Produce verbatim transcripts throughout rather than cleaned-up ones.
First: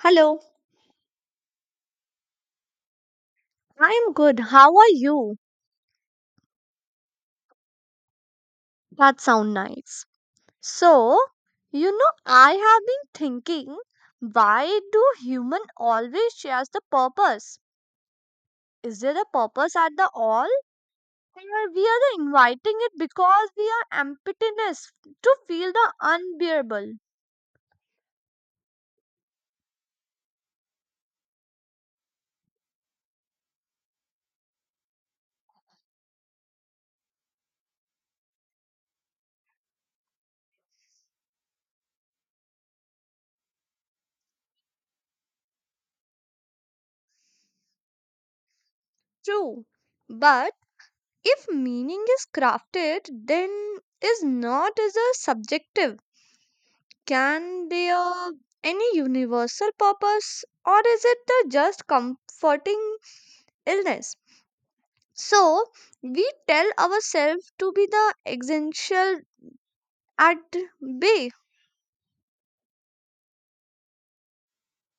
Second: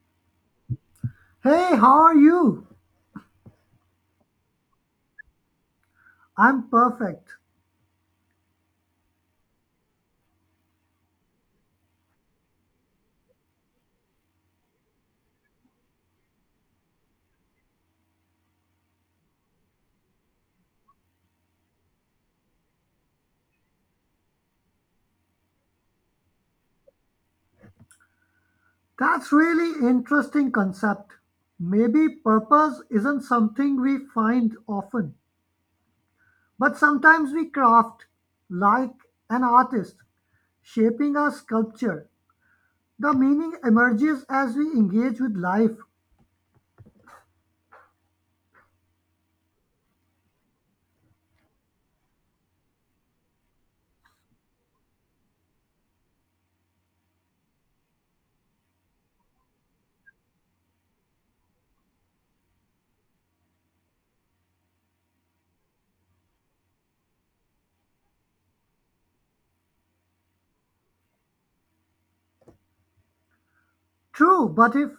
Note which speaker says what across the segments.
Speaker 1: Hello,
Speaker 2: Hey, how are you?
Speaker 1: I'm good. How are you?
Speaker 2: I'm perfect.
Speaker 1: That sounds nice. So, you know, I have been thinking, why do human always shares the purpose? Is there a purpose at the all? Or we are the inviting it because we are emptiness to feel the unbearable.
Speaker 2: That's really interesting concept. Maybe purpose isn't something we find often, but sometimes we craft like an artist shaping a sculpture. The meaning emerges as we engage with life.
Speaker 1: True. But if meaning is crafted, then is not as a subjective Can be a any universal purpose or is it the just comforting illness? So we tell ourselves to be the essential at bay.
Speaker 2: True, but if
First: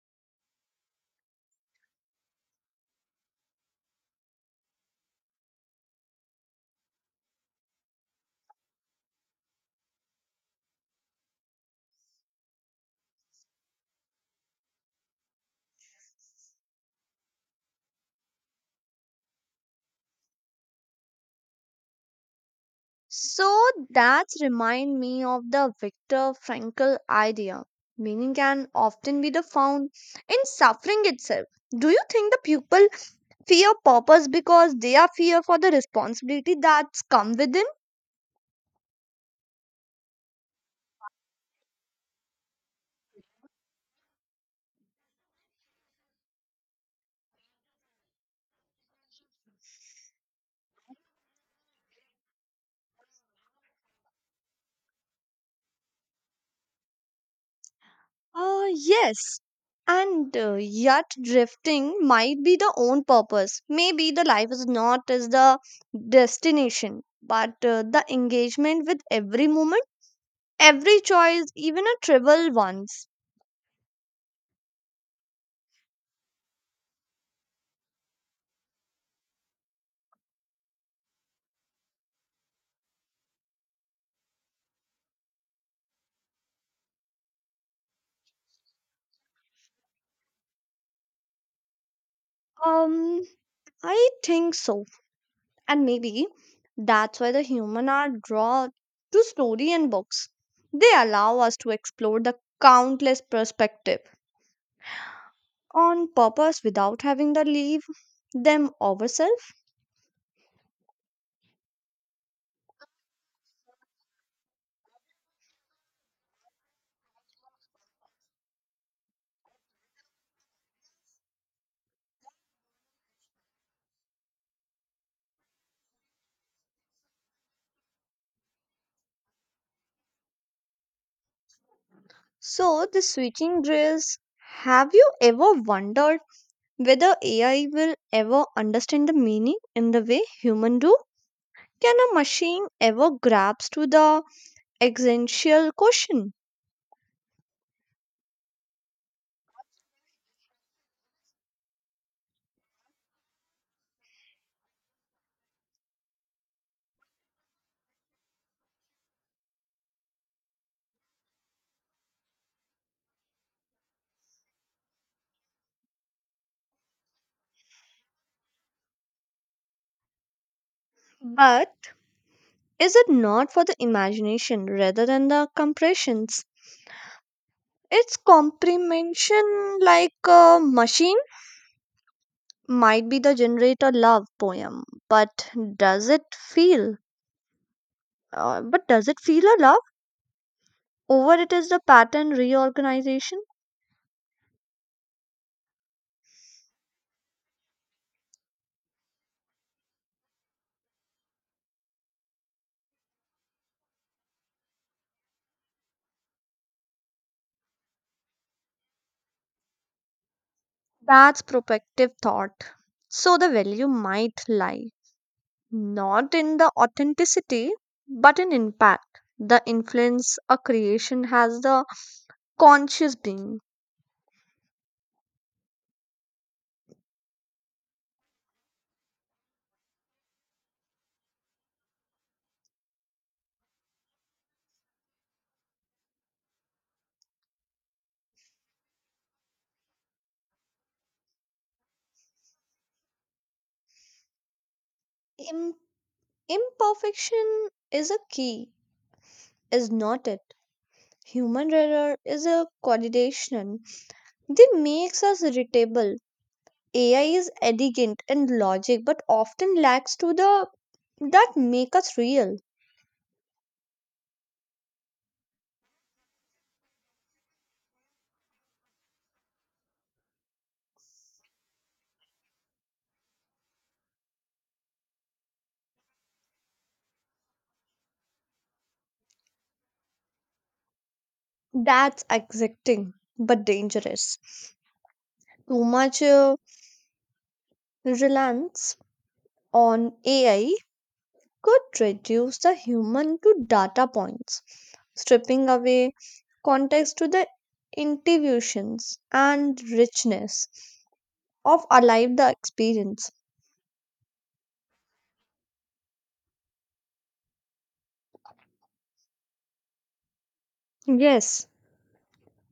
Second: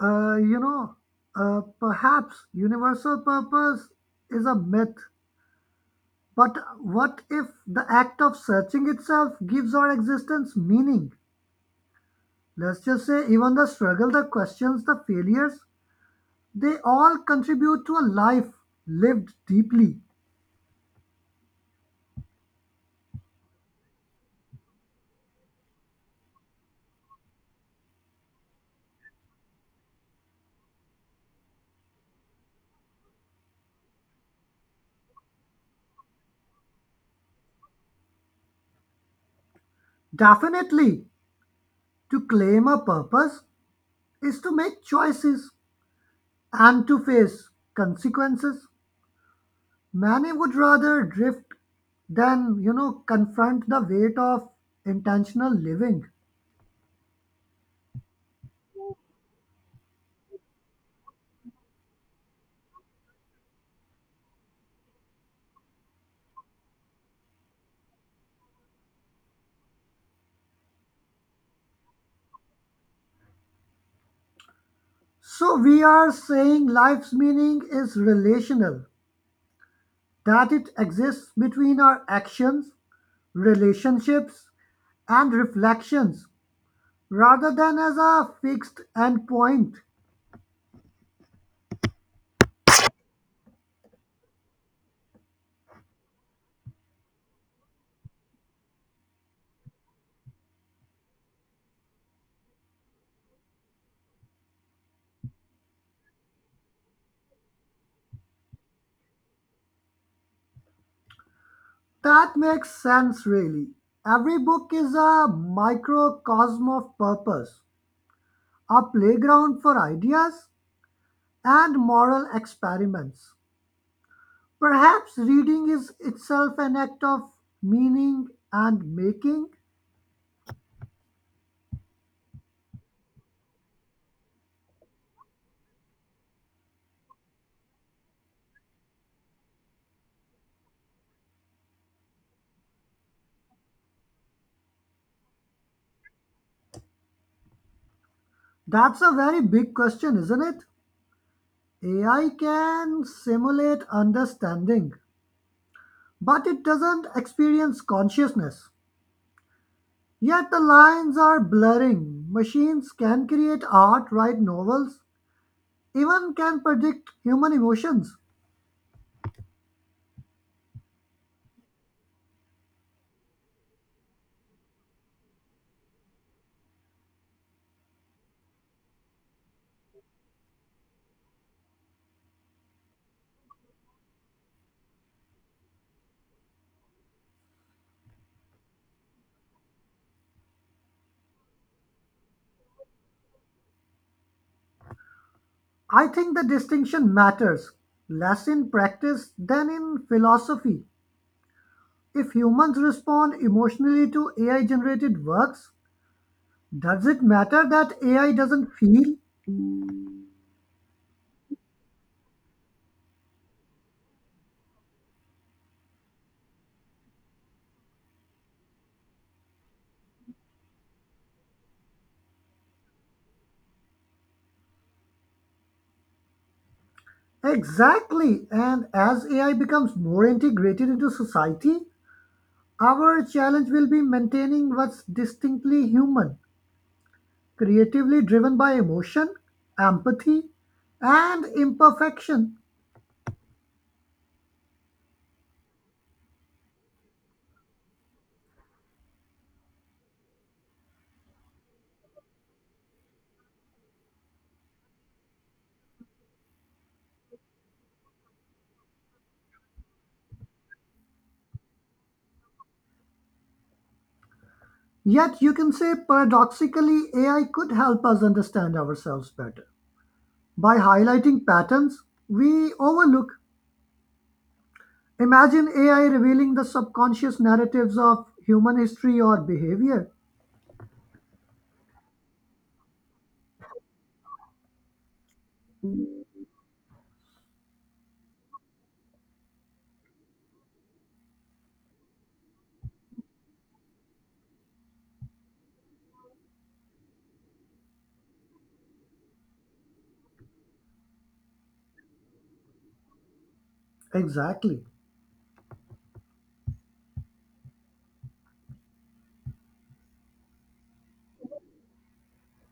Speaker 2: uh, you know, uh, perhaps universal purpose is a myth. But what if the act of searching itself gives our existence meaning? Let's just say, even the struggle, the questions, the failures, they all contribute to a life lived deeply.
Speaker 1: So that's remind me of the Viktor Frankl idea. Meaning can often be the found in suffering itself. Do you think the people fear purpose because they are fear for the responsibility that's come with it?
Speaker 2: Definitely, to claim a purpose is to make choices and to face consequences. Many would rather drift than, you know, confront the weight of intentional living.
Speaker 1: Uh, yes. And uh, yet, drifting might be the own purpose. Maybe the life is not as the destination, but uh, the engagement with every moment, every choice, even a trivial ones.
Speaker 2: So, we are saying life's meaning is relational, that it exists between our actions, relationships, and reflections rather than as a fixed end point.
Speaker 1: Um, I think so. And maybe that's why the human are drawn to story and books. They allow us to explore the countless perspective on purpose without having to leave them ourselves.
Speaker 2: That makes sense, really. Every book is a microcosm of purpose, a playground for ideas and moral experiments. Perhaps reading is itself an act of meaning and making?
Speaker 1: So, the switching drills, have you ever wondered whether A I will ever understand the meaning in the way human do? Can a machine ever grasp to the existential question?
Speaker 2: That's a very big question, isn't it? A I can simulate understanding, but it doesn't experience consciousness. Yet the lines are blurring. Machines can create art, write novels, even can predict human emotions.
Speaker 1: But is it not for the imagination rather than the compressions? Its comprehension like a machine might be the generator love poem, but does it feel? Uh, but does it feel a love? Over it is the pattern reorganization.
Speaker 2: I think the distinction matters less in practice than in philosophy. If humans respond emotionally to A I generated works, does it matter that A I doesn't feel?
Speaker 1: That's protective thought. So the value might lie not in the authenticity but in impact. The influence a creation has the conscious being.
Speaker 2: Exactly. And as A I becomes more integrated into society, our challenge will be maintaining what's distinctly human, creatively driven by emotion, empathy, and imperfection.
Speaker 1: Im- Imperfection is a key, is not it? Human error is a condition. They makes us irritable. A I is elegant in logic but often lacks to the that make us real.
Speaker 2: Yet you can say paradoxically, A I could help us understand ourselves better by highlighting patterns we overlook. Imagine A I revealing the subconscious narratives of human history or behavior.
Speaker 1: That's exacting but dangerous. Too much uh, reliance on A I could reduce the human to data points, stripping away context to the intuitions and richness of alive the experience.
Speaker 2: Exactly.
Speaker 1: Yes,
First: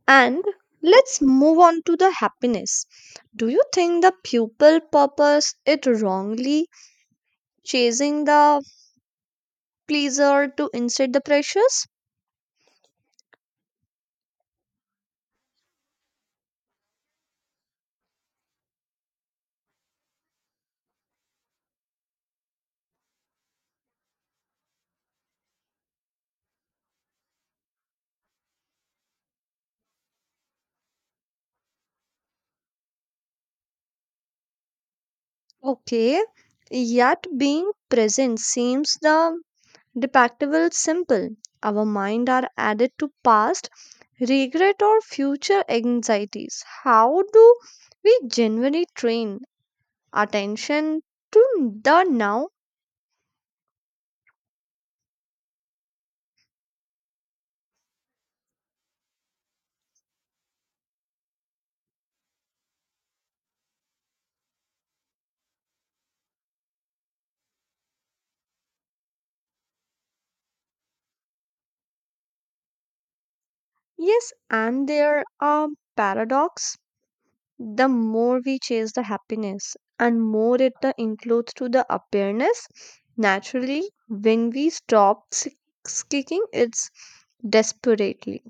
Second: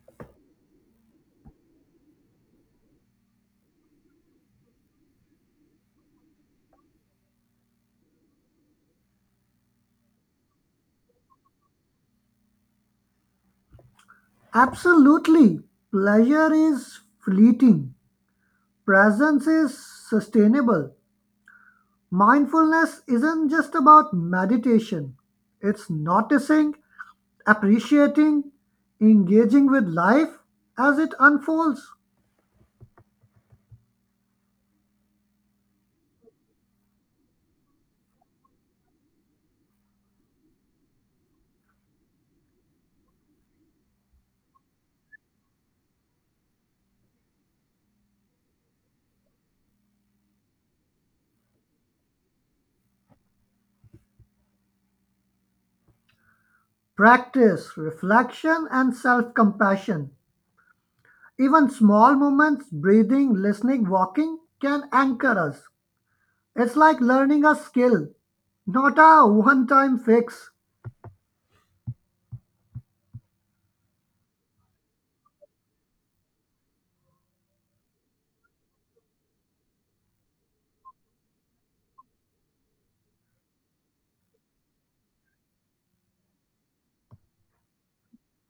Speaker 1: and let's move on to the happiness. Do you think the pupil purpose it wrongly, chasing the pleaser to instead the precious?
Speaker 2: Absolutely. Pleasure is fleeting, presence is sustainable. Mindfulness isn't just about meditation, it's noticing, appreciating, engaging with life as it unfolds.
Speaker 1: Okay, yet being present seems the depict simple. Our mind are added to past regret or future anxieties. How do we genuinely train attention to the now?
Speaker 2: Practice reflection and self compassion. Even small moments, breathing, listening, walking, can anchor us. It's like learning a skill, not a one time fix.
Speaker 1: Yes, and there are paradox. The more we chase the happiness and more it the includes to the awareness naturally when we stop s- seeking it's desperately.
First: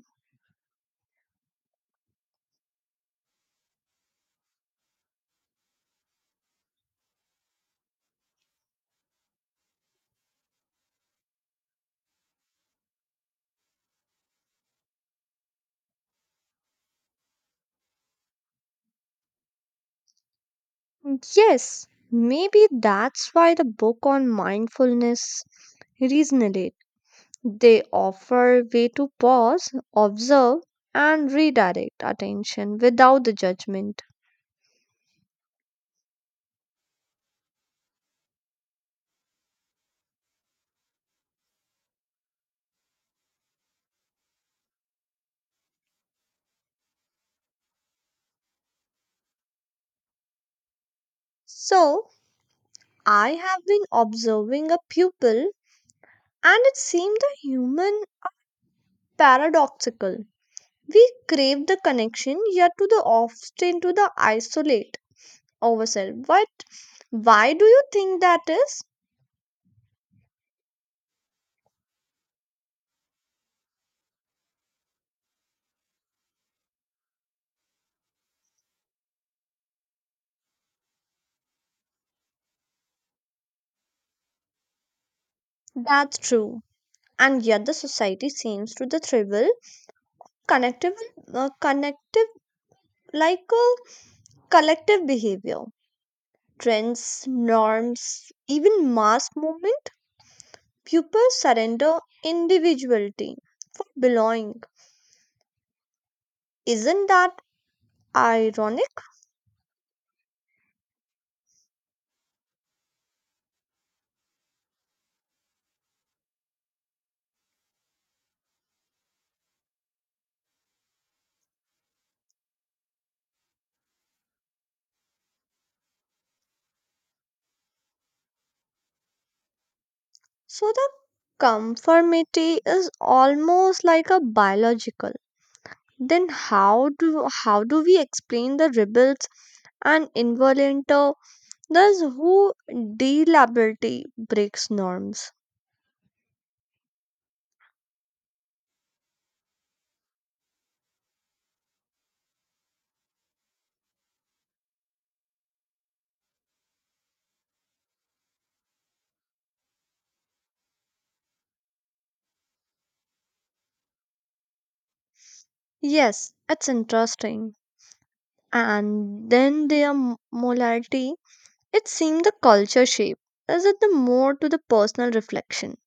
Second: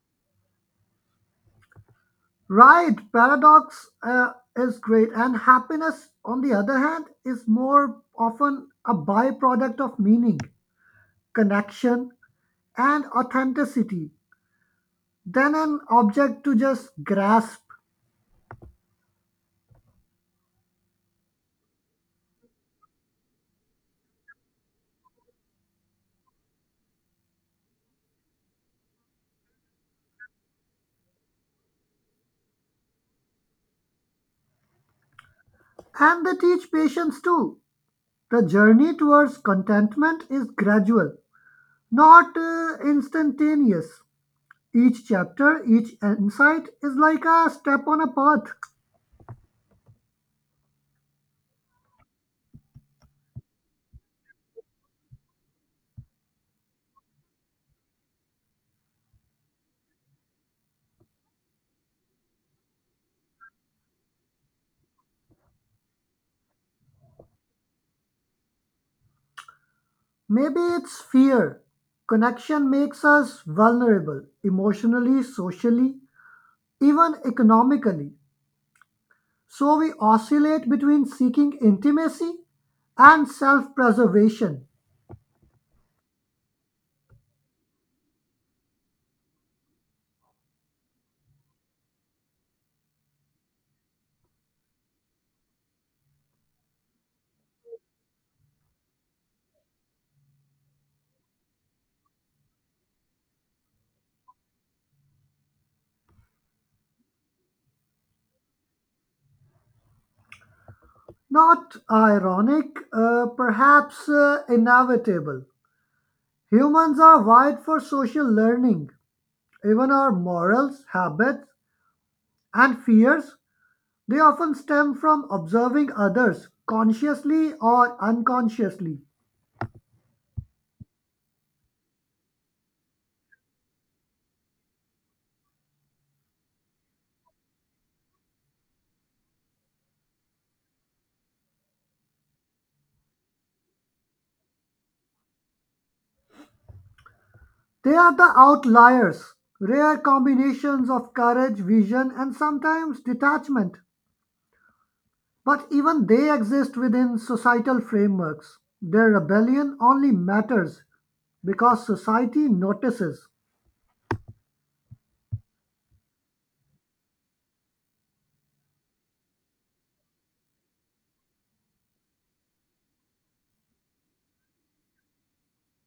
Speaker 2: Right, paradox uh, is great, and happiness, on the other hand, is more often a byproduct of meaning, connection, and authenticity than an object to just grasp.
Speaker 1: Yes, maybe that's why the book on mindfulness resonate. They offer way to pause, observe and redirect attention without the judgment.
Speaker 2: And they teach patience too. The journey towards contentment is gradual, not uh, instantaneous. Each chapter, each insight is like a step on a path.
Speaker 1: So I have been observing a pupil and it seemed a human paradoxical. We crave the connection, yet to the often to the isolate ourselves. What? Why do you think that is?
Speaker 2: Maybe it's fear. Connection makes us vulnerable emotionally, socially, even economically. So we oscillate between seeking intimacy and self preservation.
Speaker 1: That's true. And yet the society seems to the trivial connective, uh, connective like a collective behavior. Trends, norms, even mass movement, pupils surrender individuality, belonging. Isn't that ironic?
Speaker 2: Not ironic, uh, perhaps uh, inevitable. Humans are wired for social learning. Even our morals, habits, and fears, they often stem from observing others consciously or unconsciously.
Speaker 1: So the conformity is almost like a biological. Then how do how do we explain the rebels and involunto those who deliberately breaks norms?
Speaker 2: They are the outliers, rare combinations of courage, vision, and sometimes detachment. But even they exist within societal frameworks. Their rebellion only matters because society notices.
Speaker 1: Yes, it's interesting. And then their m- morality. It seems the culture shape. Is it the more to the personal reflection?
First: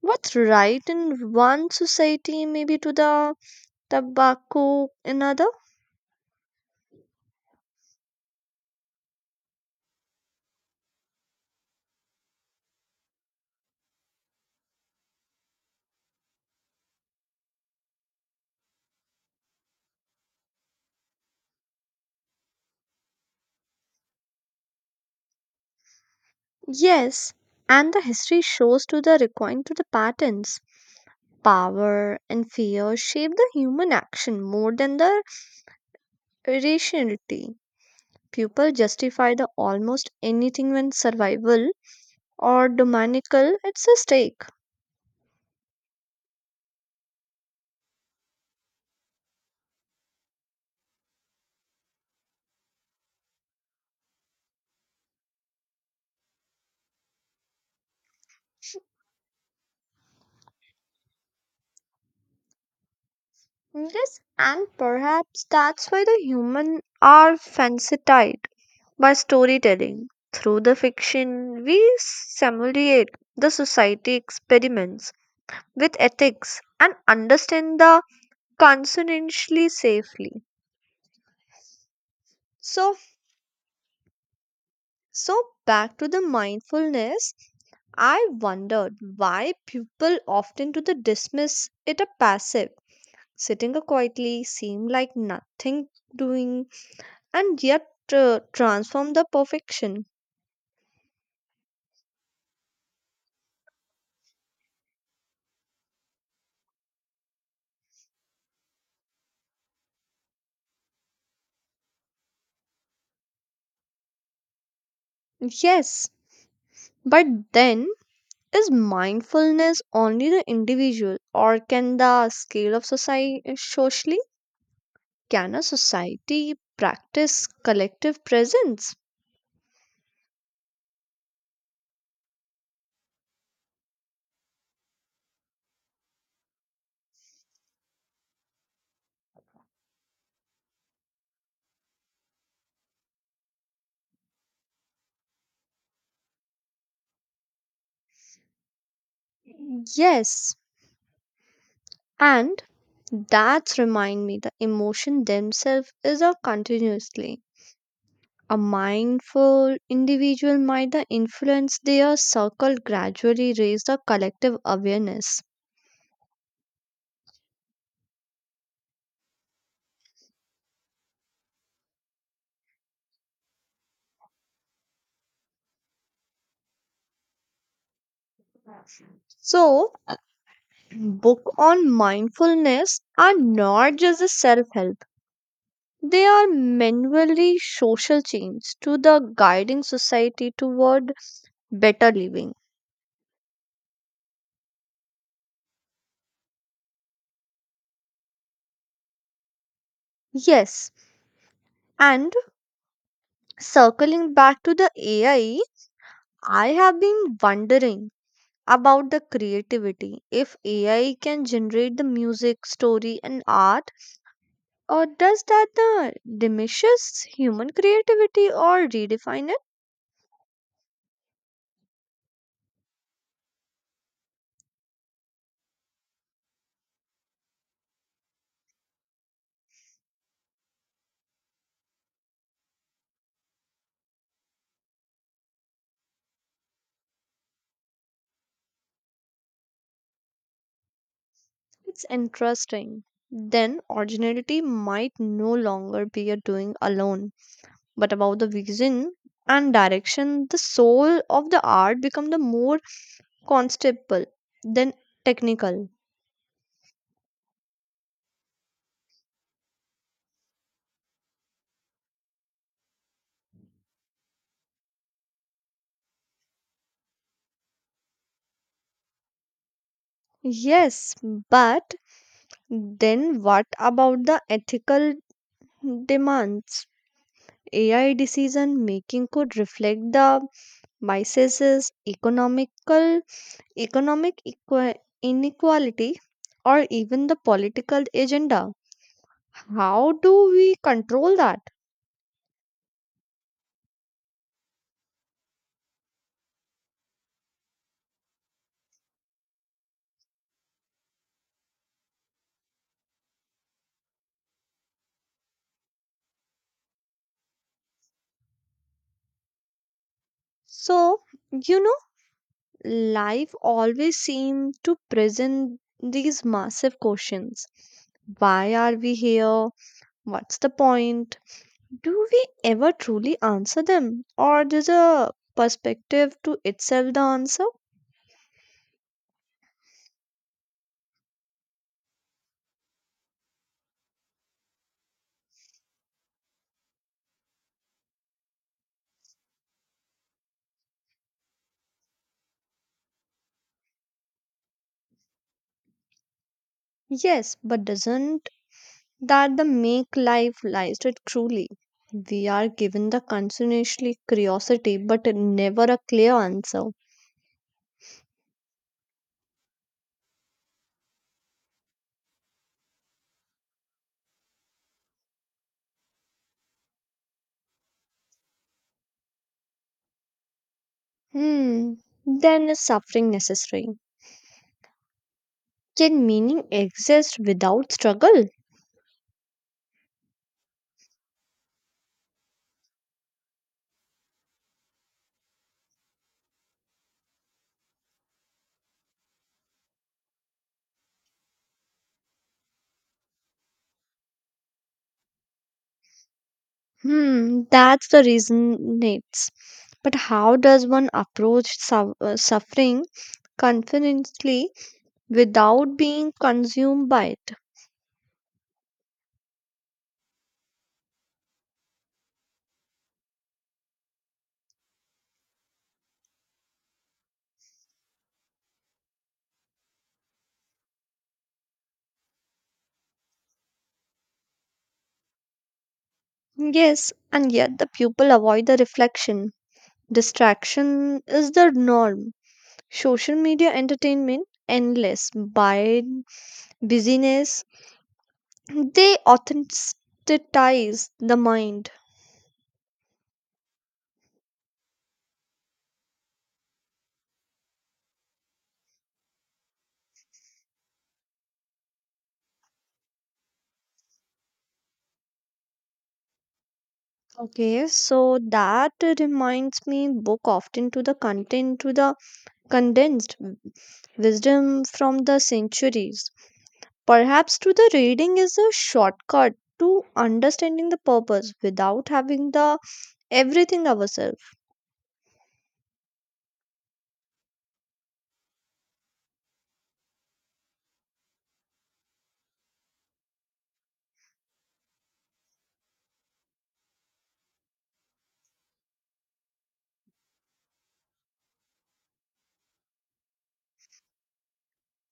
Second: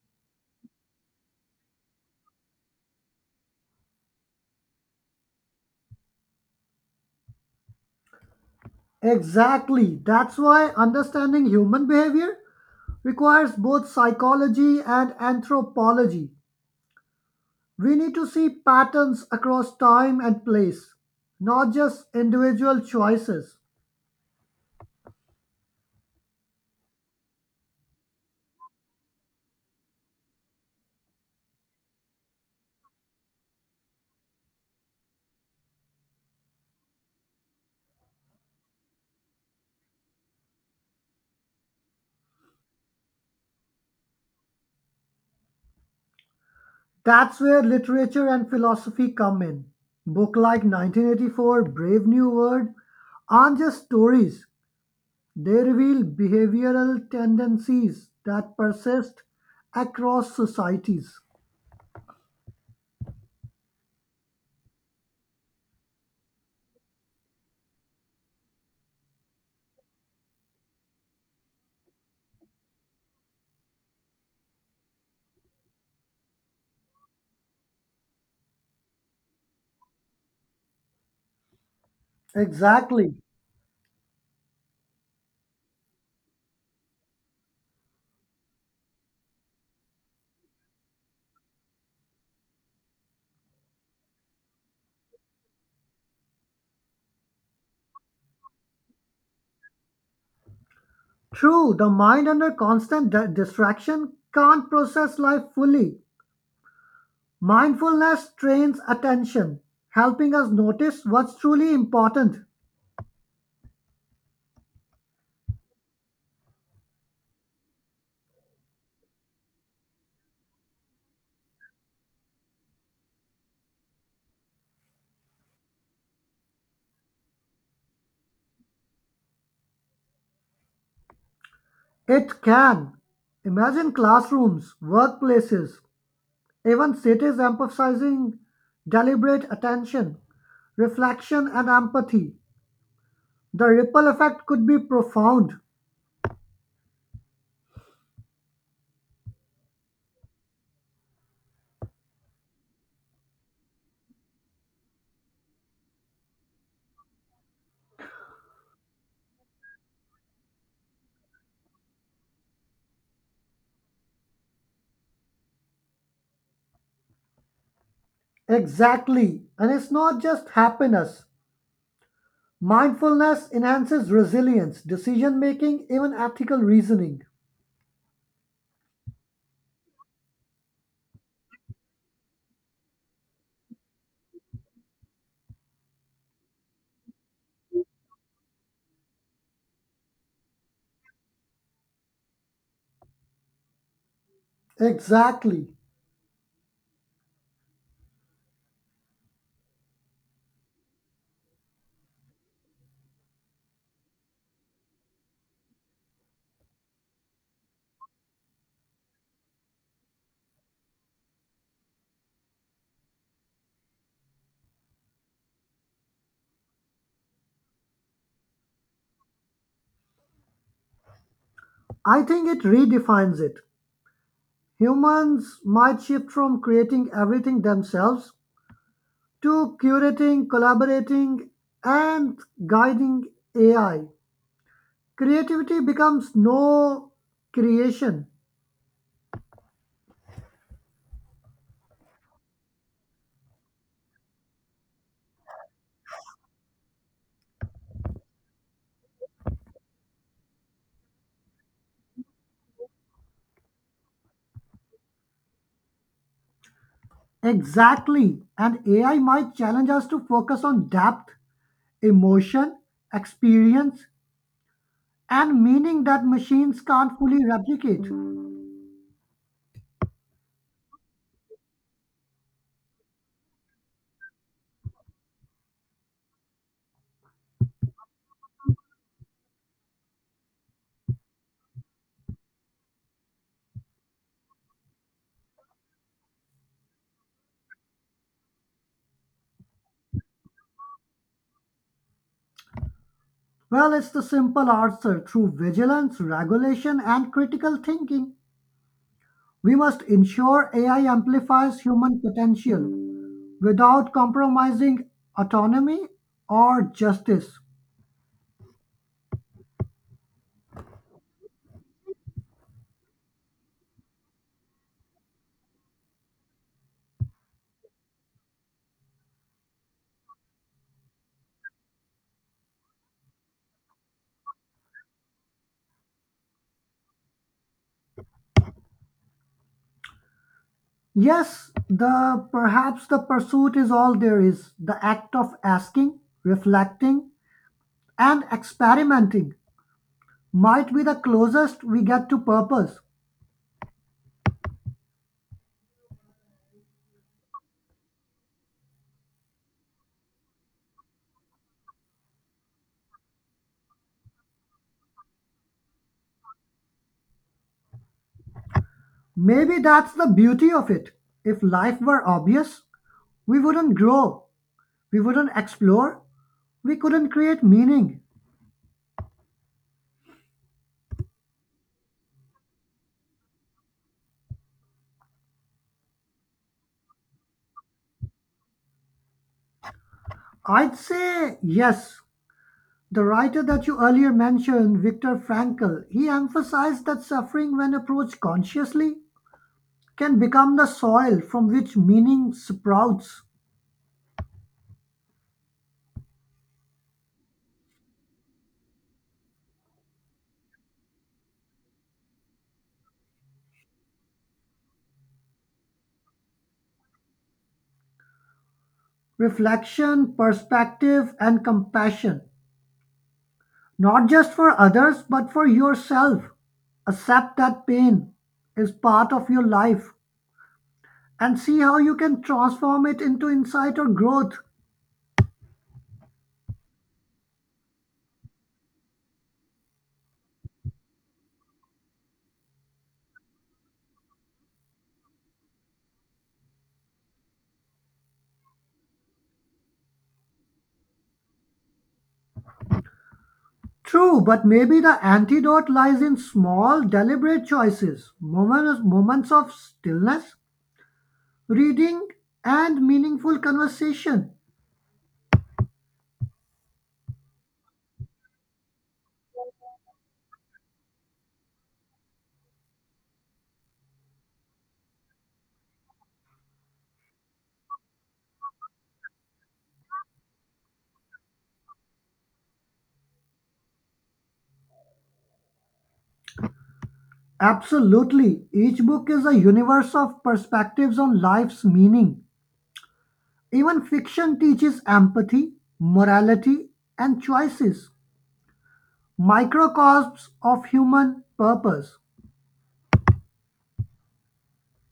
Speaker 1: What's right in one society maybe to the tobacco another?
Speaker 2: Exactly. That's why understanding human behavior requires both psychology and anthropology. We need to see patterns across time and place, not just individual choices.
Speaker 1: Yes, and the history shows to the recoin to the patterns. Power and fear shape the human action more than the rationality. People justify the almost anything when survival or dominical it's a stake.
Speaker 2: That's where literature and philosophy come in. Book like nineteen eighty-four, Brave New World aren't just stories. They reveal behavioral tendencies that persist across societies.
Speaker 1: Yes, and perhaps that's why the human are fancied by storytelling. Through the fiction, we simulate the society experiments with ethics and understand the consonantly safely. So,
Speaker 2: Exactly.
Speaker 1: so back to the mindfulness, I wondered why people often to the dismiss it a passive, sitting a quietly, seem like nothing doing, and yet uh, transform the perfection.
Speaker 2: True, the mind under constant di- distraction can't process life fully. Mindfulness trains attention, helping us notice what's truly important.
Speaker 1: Yes, but then is mindfulness only the individual, or can the scale of society socially? Can a society practice collective presence?
Speaker 2: It can. Imagine classrooms, workplaces, even cities emphasizing deliberate attention, reflection, and empathy. The ripple effect could be profound.
Speaker 1: Yes, and that's remind me the emotion themselves is a continuously. A mindful individual might the influence their circle gradually raise the collective awareness.
Speaker 2: Exactly. And it's not just happiness. Mindfulness enhances resilience, decision making, even ethical reasoning.
Speaker 1: So book on mindfulness are not just a self-help. They are manually social change to the guiding society toward better living.
Speaker 2: Exactly.
Speaker 1: Yes, and circling back to the A I, I have been wondering about the creativity. If A I can generate the music, story, and art, or does that uh, diminishes human creativity or redefine it?
Speaker 2: I think it redefines it. Humans might shift from creating everything themselves to curating, collaborating, and guiding A I. Creativity becomes no creation.
Speaker 1: It's interesting. Then originality might no longer be a doing alone, but about the vision and direction. The soul of the art become the more constable than technical.
Speaker 2: Exactly. And A I might challenge us to focus on depth, emotion, experience, and meaning that machines can't fully replicate.
Speaker 1: Yes, but then what about the ethical demands? A I decision making could reflect the biases, economical, economic equa- inequality, or even the political agenda. How do we control that?
Speaker 2: Well, it's the simple answer through vigilance, regulation, and critical thinking. We must ensure A I amplifies human potential without compromising autonomy or justice.
Speaker 1: So, you know, life always seems to present these massive questions. Why are we here? What's the point? Do we ever truly answer them, or does a perspective to itself the answer?
Speaker 2: Yes, the perhaps the pursuit is all there is. The act of asking, reflecting, and experimenting might be the closest we get to purpose.
Speaker 1: Yes, but doesn't that the make life lies to it truly? We are given the continuously curiosity, but never a clear answer.
Speaker 2: Maybe that's the beauty of it. If life were obvious, we wouldn't grow, we wouldn't explore, we couldn't create meaning.
Speaker 1: Hmm. Then is suffering necessary? Can meaning exist without struggle?
Speaker 2: I'd say yes. The writer that you earlier mentioned, Viktor Frankl, he emphasized that suffering, when approached consciously, can become the soil from which meaning sprouts.
Speaker 1: Hmm. That's the reason it's. But how does one approach su- uh, suffering confidently without being consumed by it.
Speaker 2: Reflection, perspective, and compassion, not just for others, but for yourself. Accept that pain is part of your life and see how you can transform it into insight or growth.
Speaker 1: Yes, and yet the people avoid the reflection. Distraction is the norm. Social media entertainment, endless by busyness, they authenticize the mind.
Speaker 2: True, but maybe the antidote lies in small, deliberate choices, moments, moments of stillness, reading, and meaningful conversation.
Speaker 1: Okay, so that reminds me book often to the content to the condensed wisdom from the centuries. Perhaps to the reading is a shortcut to understanding the purpose without having the everything ourselves.
Speaker 2: Absolutely. Each book is a universe of perspectives on life's meaning. Even fiction teaches empathy, morality, and choices, microcosms of human purpose.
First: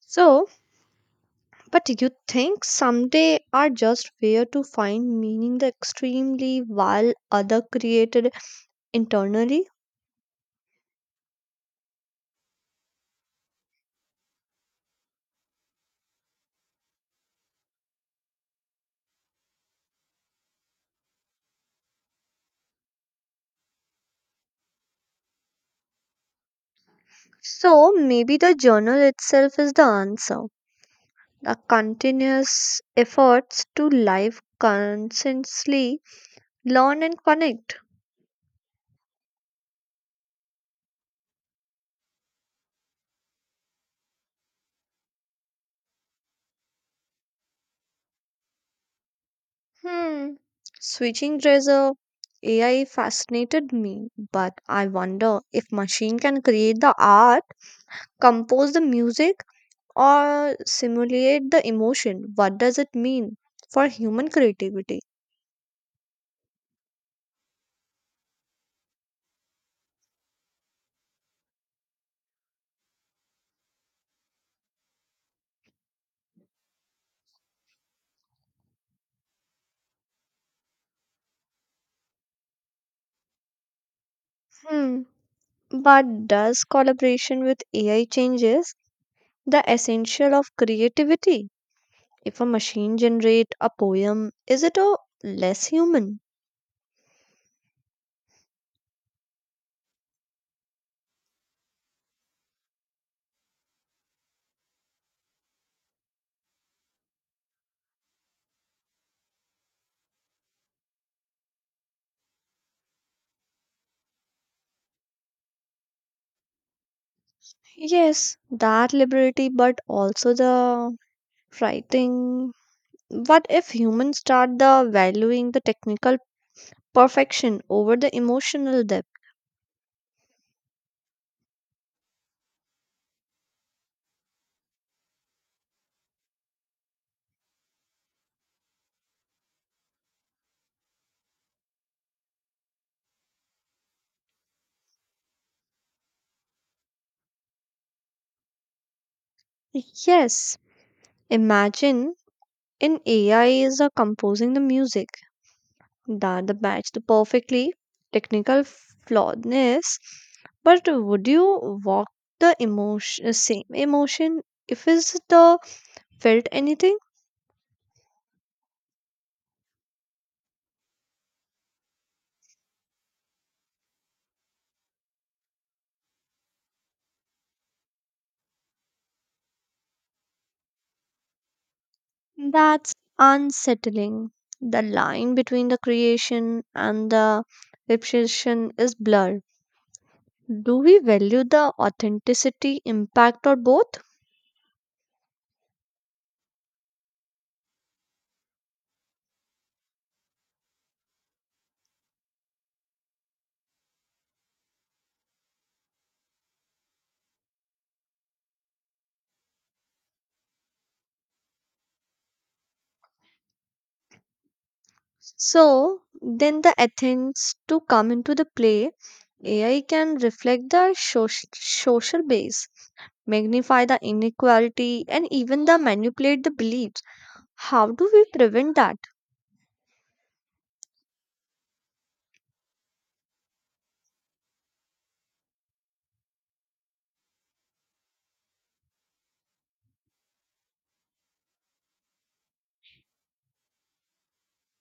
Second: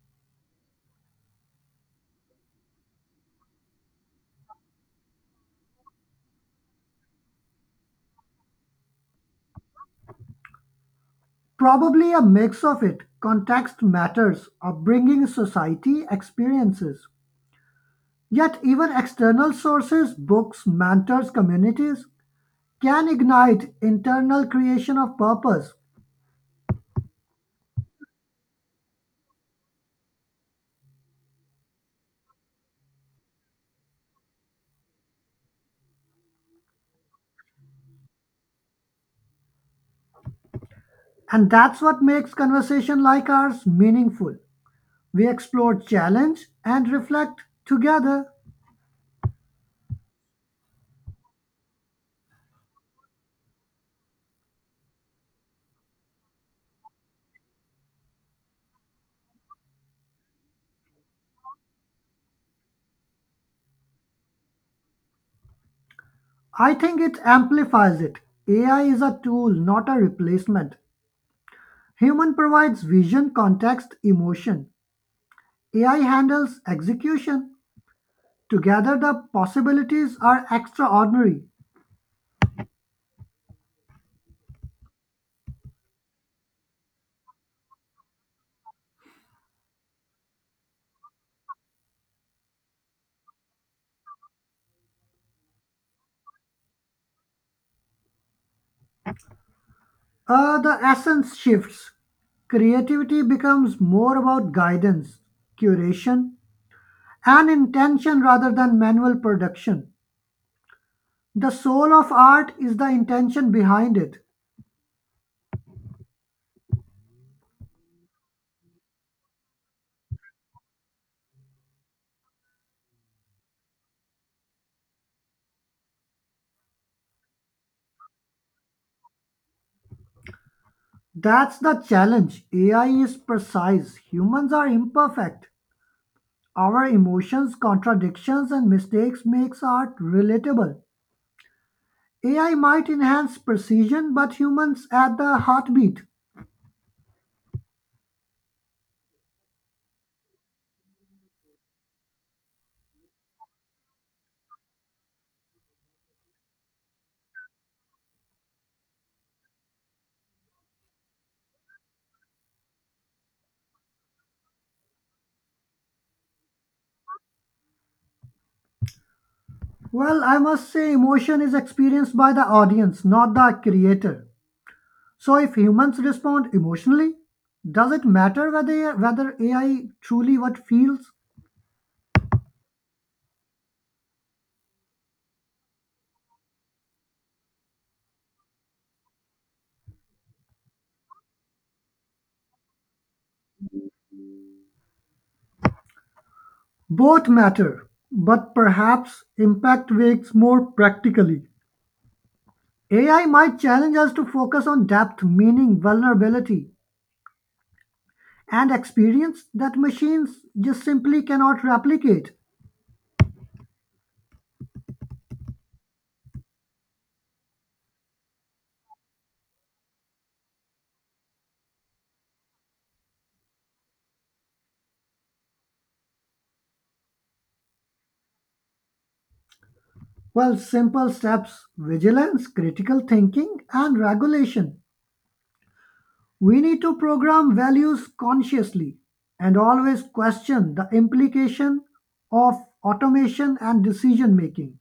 Speaker 1: So, but you think someday are just where to find meaning the extremely while other created internally?
Speaker 2: Probably a mix of it. Context matters, upbringing, society, experiences. Yet, even external sources, books, mentors, communities, can ignite internal creation of purpose.
Speaker 1: So maybe the journal itself is the answer. The continuous efforts to life consciously learn and connect.
Speaker 2: And that's what makes conversation like ours meaningful. We explore challenge and reflect together.
Speaker 1: Hmm. Switching razor A I fascinated me, but I wonder if machine can create the art, compose the music, or simulate the emotion. What does it mean for human creativity?
Speaker 2: I think it amplifies it. A I is a tool, not a replacement. Human provides vision, context, emotion. A I handles execution. Together, the possibilities are extraordinary.
Speaker 1: Hmm. But does collaboration with A I changes the essential of creativity? If a machine generate a poem, is it a less human?
Speaker 2: Uh, the essence shifts. Creativity becomes more about guidance, curation, and intention rather than manual production. The soul of art is the intention behind it.
Speaker 1: Yes, that liberty, but also the writing. What if humans start the valuing the technical perfection over the emotional depth?
Speaker 2: That's the challenge. A I is precise. Humans are imperfect. Our emotions, contradictions, and mistakes makes art relatable. A I might enhance precision, but humans at the heartbeat.
Speaker 1: Yes, imagine an A I is uh, composing the music that the match the perfectly technical flawedness, but would you walk the emotion uh, same emotion if is the felt anything?
Speaker 2: Well, I must say emotion is experienced by the audience, not the creator. So if humans respond emotionally, does it matter whether whether A I truly what feels?
Speaker 1: That's unsettling. The line between the creation and the repetition is blurred. Do we value the authenticity impact or both?
Speaker 2: Both matter, but perhaps impact weighs more practically. A I might challenge us to focus on depth, meaning, vulnerability, and experience that machines just simply cannot replicate.
Speaker 1: So then the Athens to come into the play, A I can reflect the soc- social base, magnify the inequality, and even the manipulate the beliefs. How do we prevent that?
Speaker 2: Well, simple steps vigilance, critical thinking, and regulation. We need to program values consciously and always question the implication of automation and decision making.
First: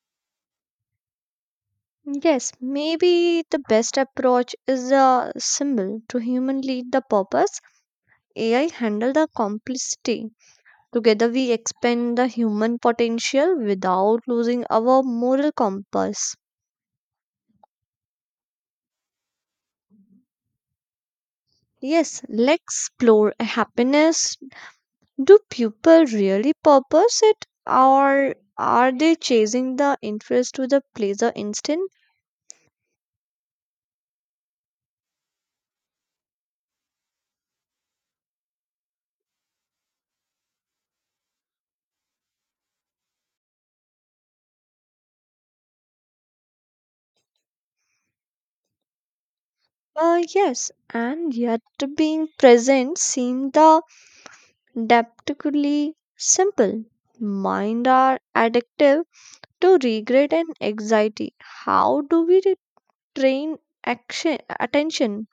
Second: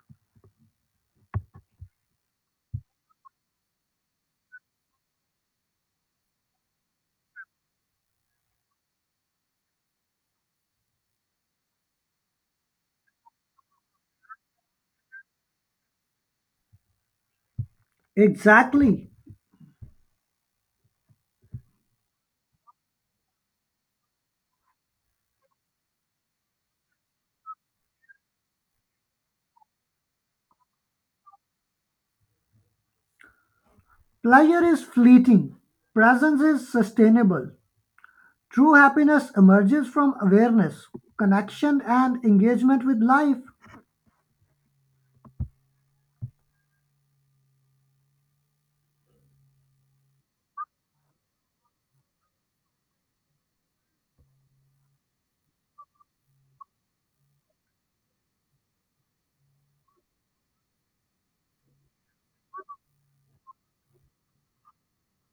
Speaker 1: Yes, maybe the best approach is a symbol to human lead the purpose. A I handle the complicity. Together, we expand the human potential without losing our moral compass.
Speaker 2: Exactly.
Speaker 1: Yes, let's explore happiness. Do people really purpose it, or are they chasing the interest to the pleasure instinct?
Speaker 2: Pleasure is fleeting, presence is sustainable. True happiness emerges from awareness, connection, and engagement with life.
Speaker 1: Uh, yes, and yet being present seems the deceptively simple. Mind are addictive to regret and anxiety. How do we re- train action attention?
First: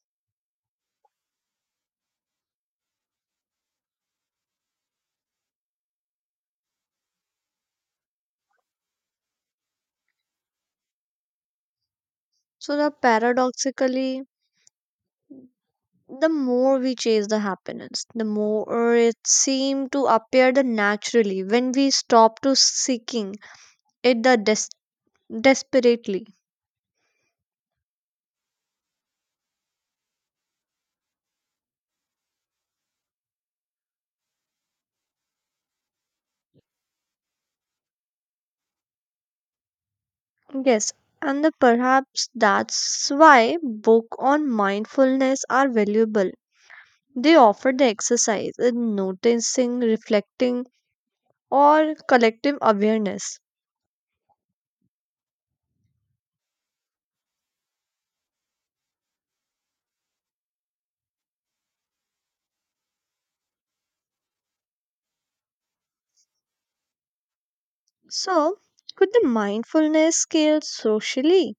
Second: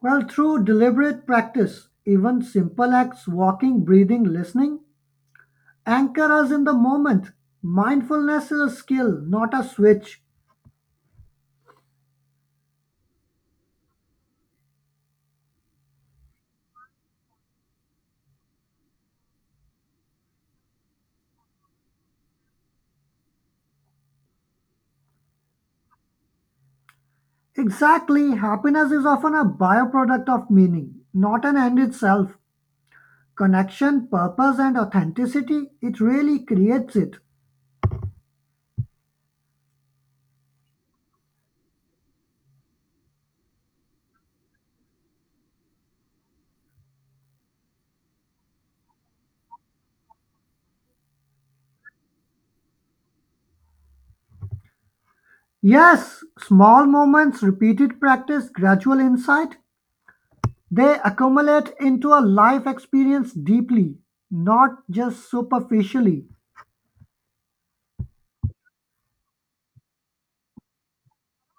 Speaker 2: Well, through deliberate practice, even simple acts, walking, breathing, listening, anchor us in the moment. Mindfulness is a skill, not a switch.
Speaker 1: So the paradoxically, the more we chase the happiness, the more it seems to appear the naturally when we stop to seeking it the des- desperately.
Speaker 2: Exactly, happiness is often a byproduct of meaning, not an end itself. Connection, purpose, and authenticity, it really creates it.
Speaker 1: Yes, and the perhaps that's why book on mindfulness are valuable. They offer the exercise in noticing, reflecting, or collective awareness.
Speaker 2: Yes, small moments, repeated practice, gradual insight, they accumulate into a life experience deeply, not just superficially.
Speaker 1: So, could the mindfulness scale socially?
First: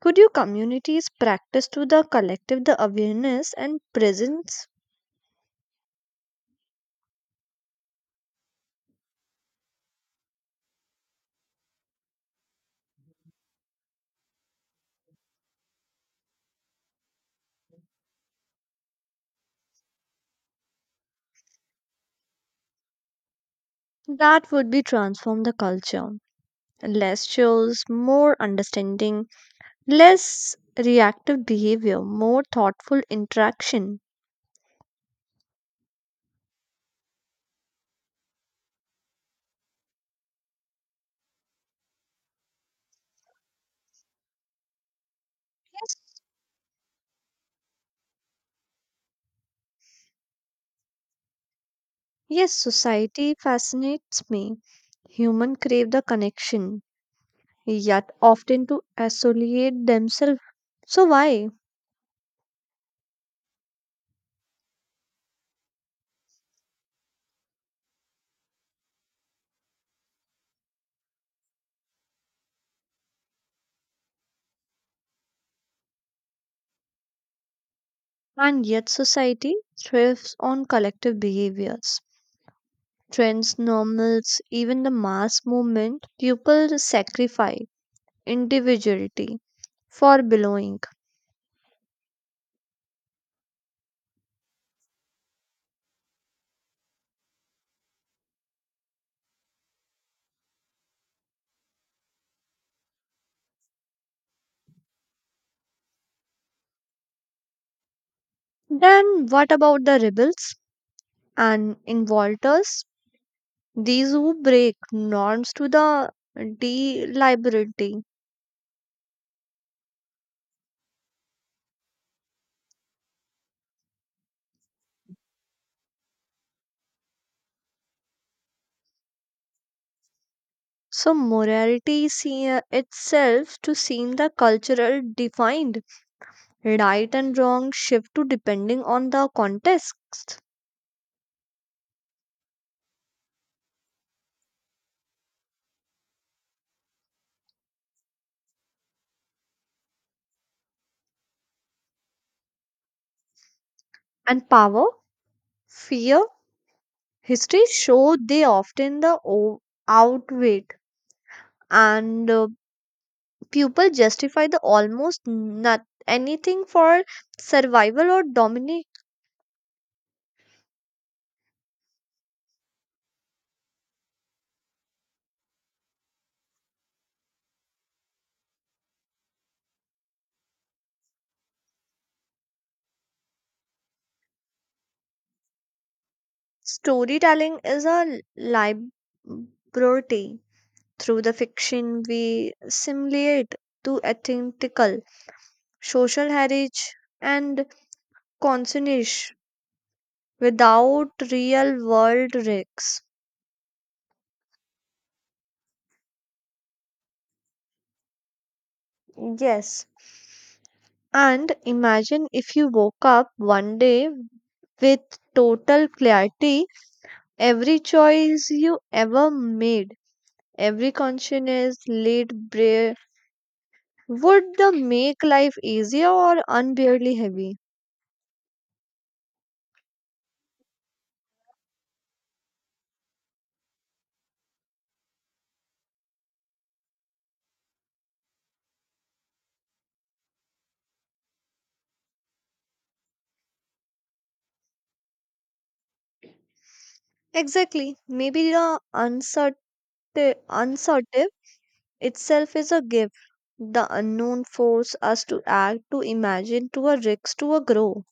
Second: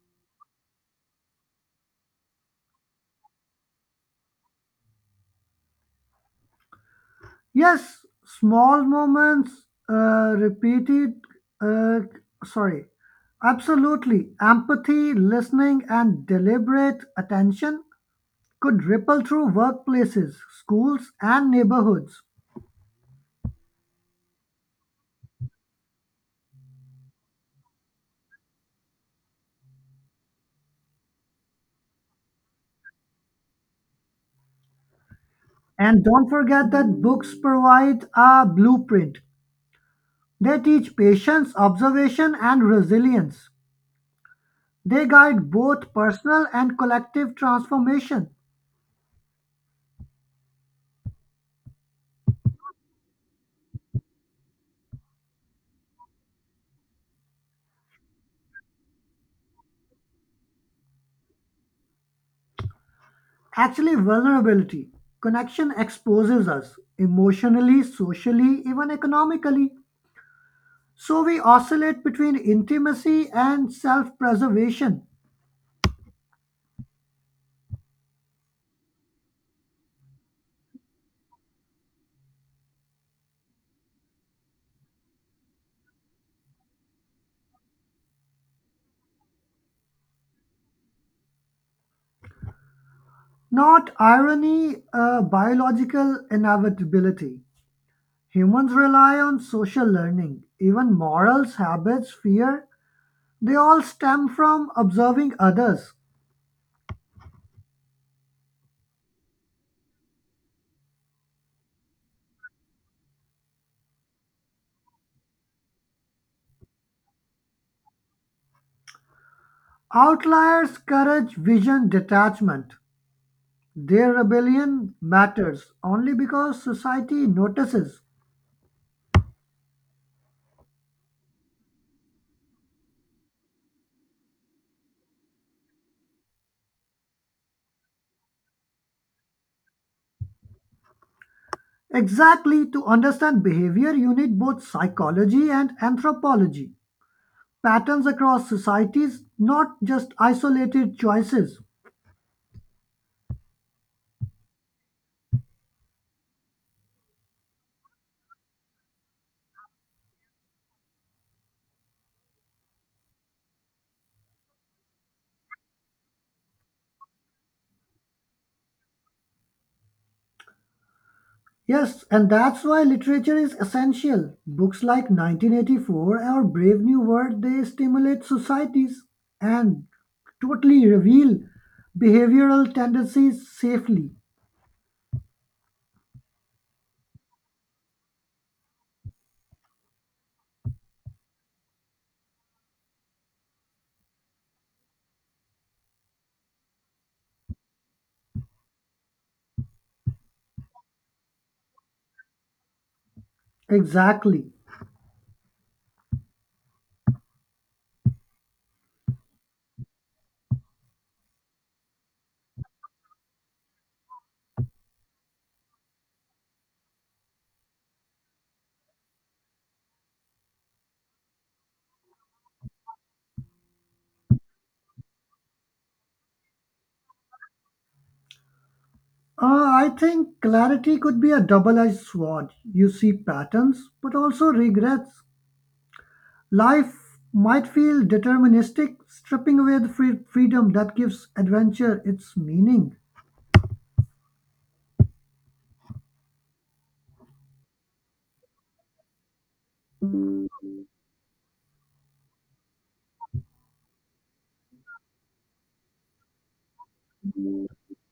Speaker 1: Could you communities practice to the collective the awareness and presence
Speaker 2: Yes, small moments, uh, repeated, uh, sorry, absolutely. Empathy, listening, and deliberate attention could ripple through workplaces, schools, and neighborhoods.
Speaker 1: that would be transform the culture? Less shows, more understanding, less reactive behavior, more thoughtful interaction.
Speaker 2: And don't forget that books provide a blueprint. They teach patience, observation, and resilience. They guide both
Speaker 1: Yes,
Speaker 2: personal and collective transformation.
Speaker 1: yes society fascinates me. Human crave the connection, yet often to isolate themselves. So why?
Speaker 2: Actually, vulnerability. Connection exposes us emotionally, socially, even economically. So we oscillate between intimacy and self preservation.
Speaker 1: And yet society thrives on collective behaviors trends, normals, even the mass movement, people sacrifice individuality for belonging.
Speaker 2: Not irony, uh, biological inevitability. Humans rely on social learning, even morals, habits, fear, they all stem from observing others.
Speaker 1: Then what about the rebels and involters? These who break norms to the deliberately.
Speaker 2: Outliers, courage, vision, detachment. Their rebellion matters only because society notices.
Speaker 1: So morality see uh, itself to seem the cultural defined right and wrong shift to depending on the context
Speaker 2: Exactly, to understand behavior, you need both psychology and anthropology. Patterns across societies, not just isolated choices.
Speaker 1: and power, fear. History show they often the o- outwit and uh, people justify the almost not anything for survival or dominate.
Speaker 2: Yes, and that's why literature is essential. Books like nineteen eighty-four or Brave New World, they stimulate societies and totally reveal behavioral tendencies safely.
Speaker 1: Storytelling is a liberty. Through the fiction, we simulate to authentical social heritage and consonance without real world risks.
Speaker 2: Exactly.
Speaker 1: Yes, and imagine if you woke up one day with total clarity every choice you ever made, every conscious late prayer. Would the make life easier or unbearably heavy?
Speaker 2: Uh, I think clarity could be a double edged sword. You see patterns, but also regrets. Life might feel deterministic, stripping away the free- freedom that gives adventure its meaning.
Speaker 1: Exactly. Maybe the uncertain uncertain itself is a gift. The unknown force us to act, to imagine, to a risk, to a grow.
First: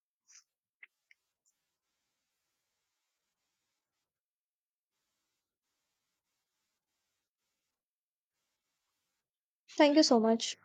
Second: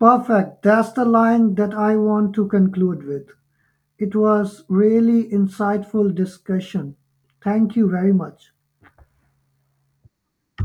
Speaker 2: Perfect. That's the line that I want to conclude with. It was really insightful discussion. Thank you very much.
Speaker 1: Thank you so much.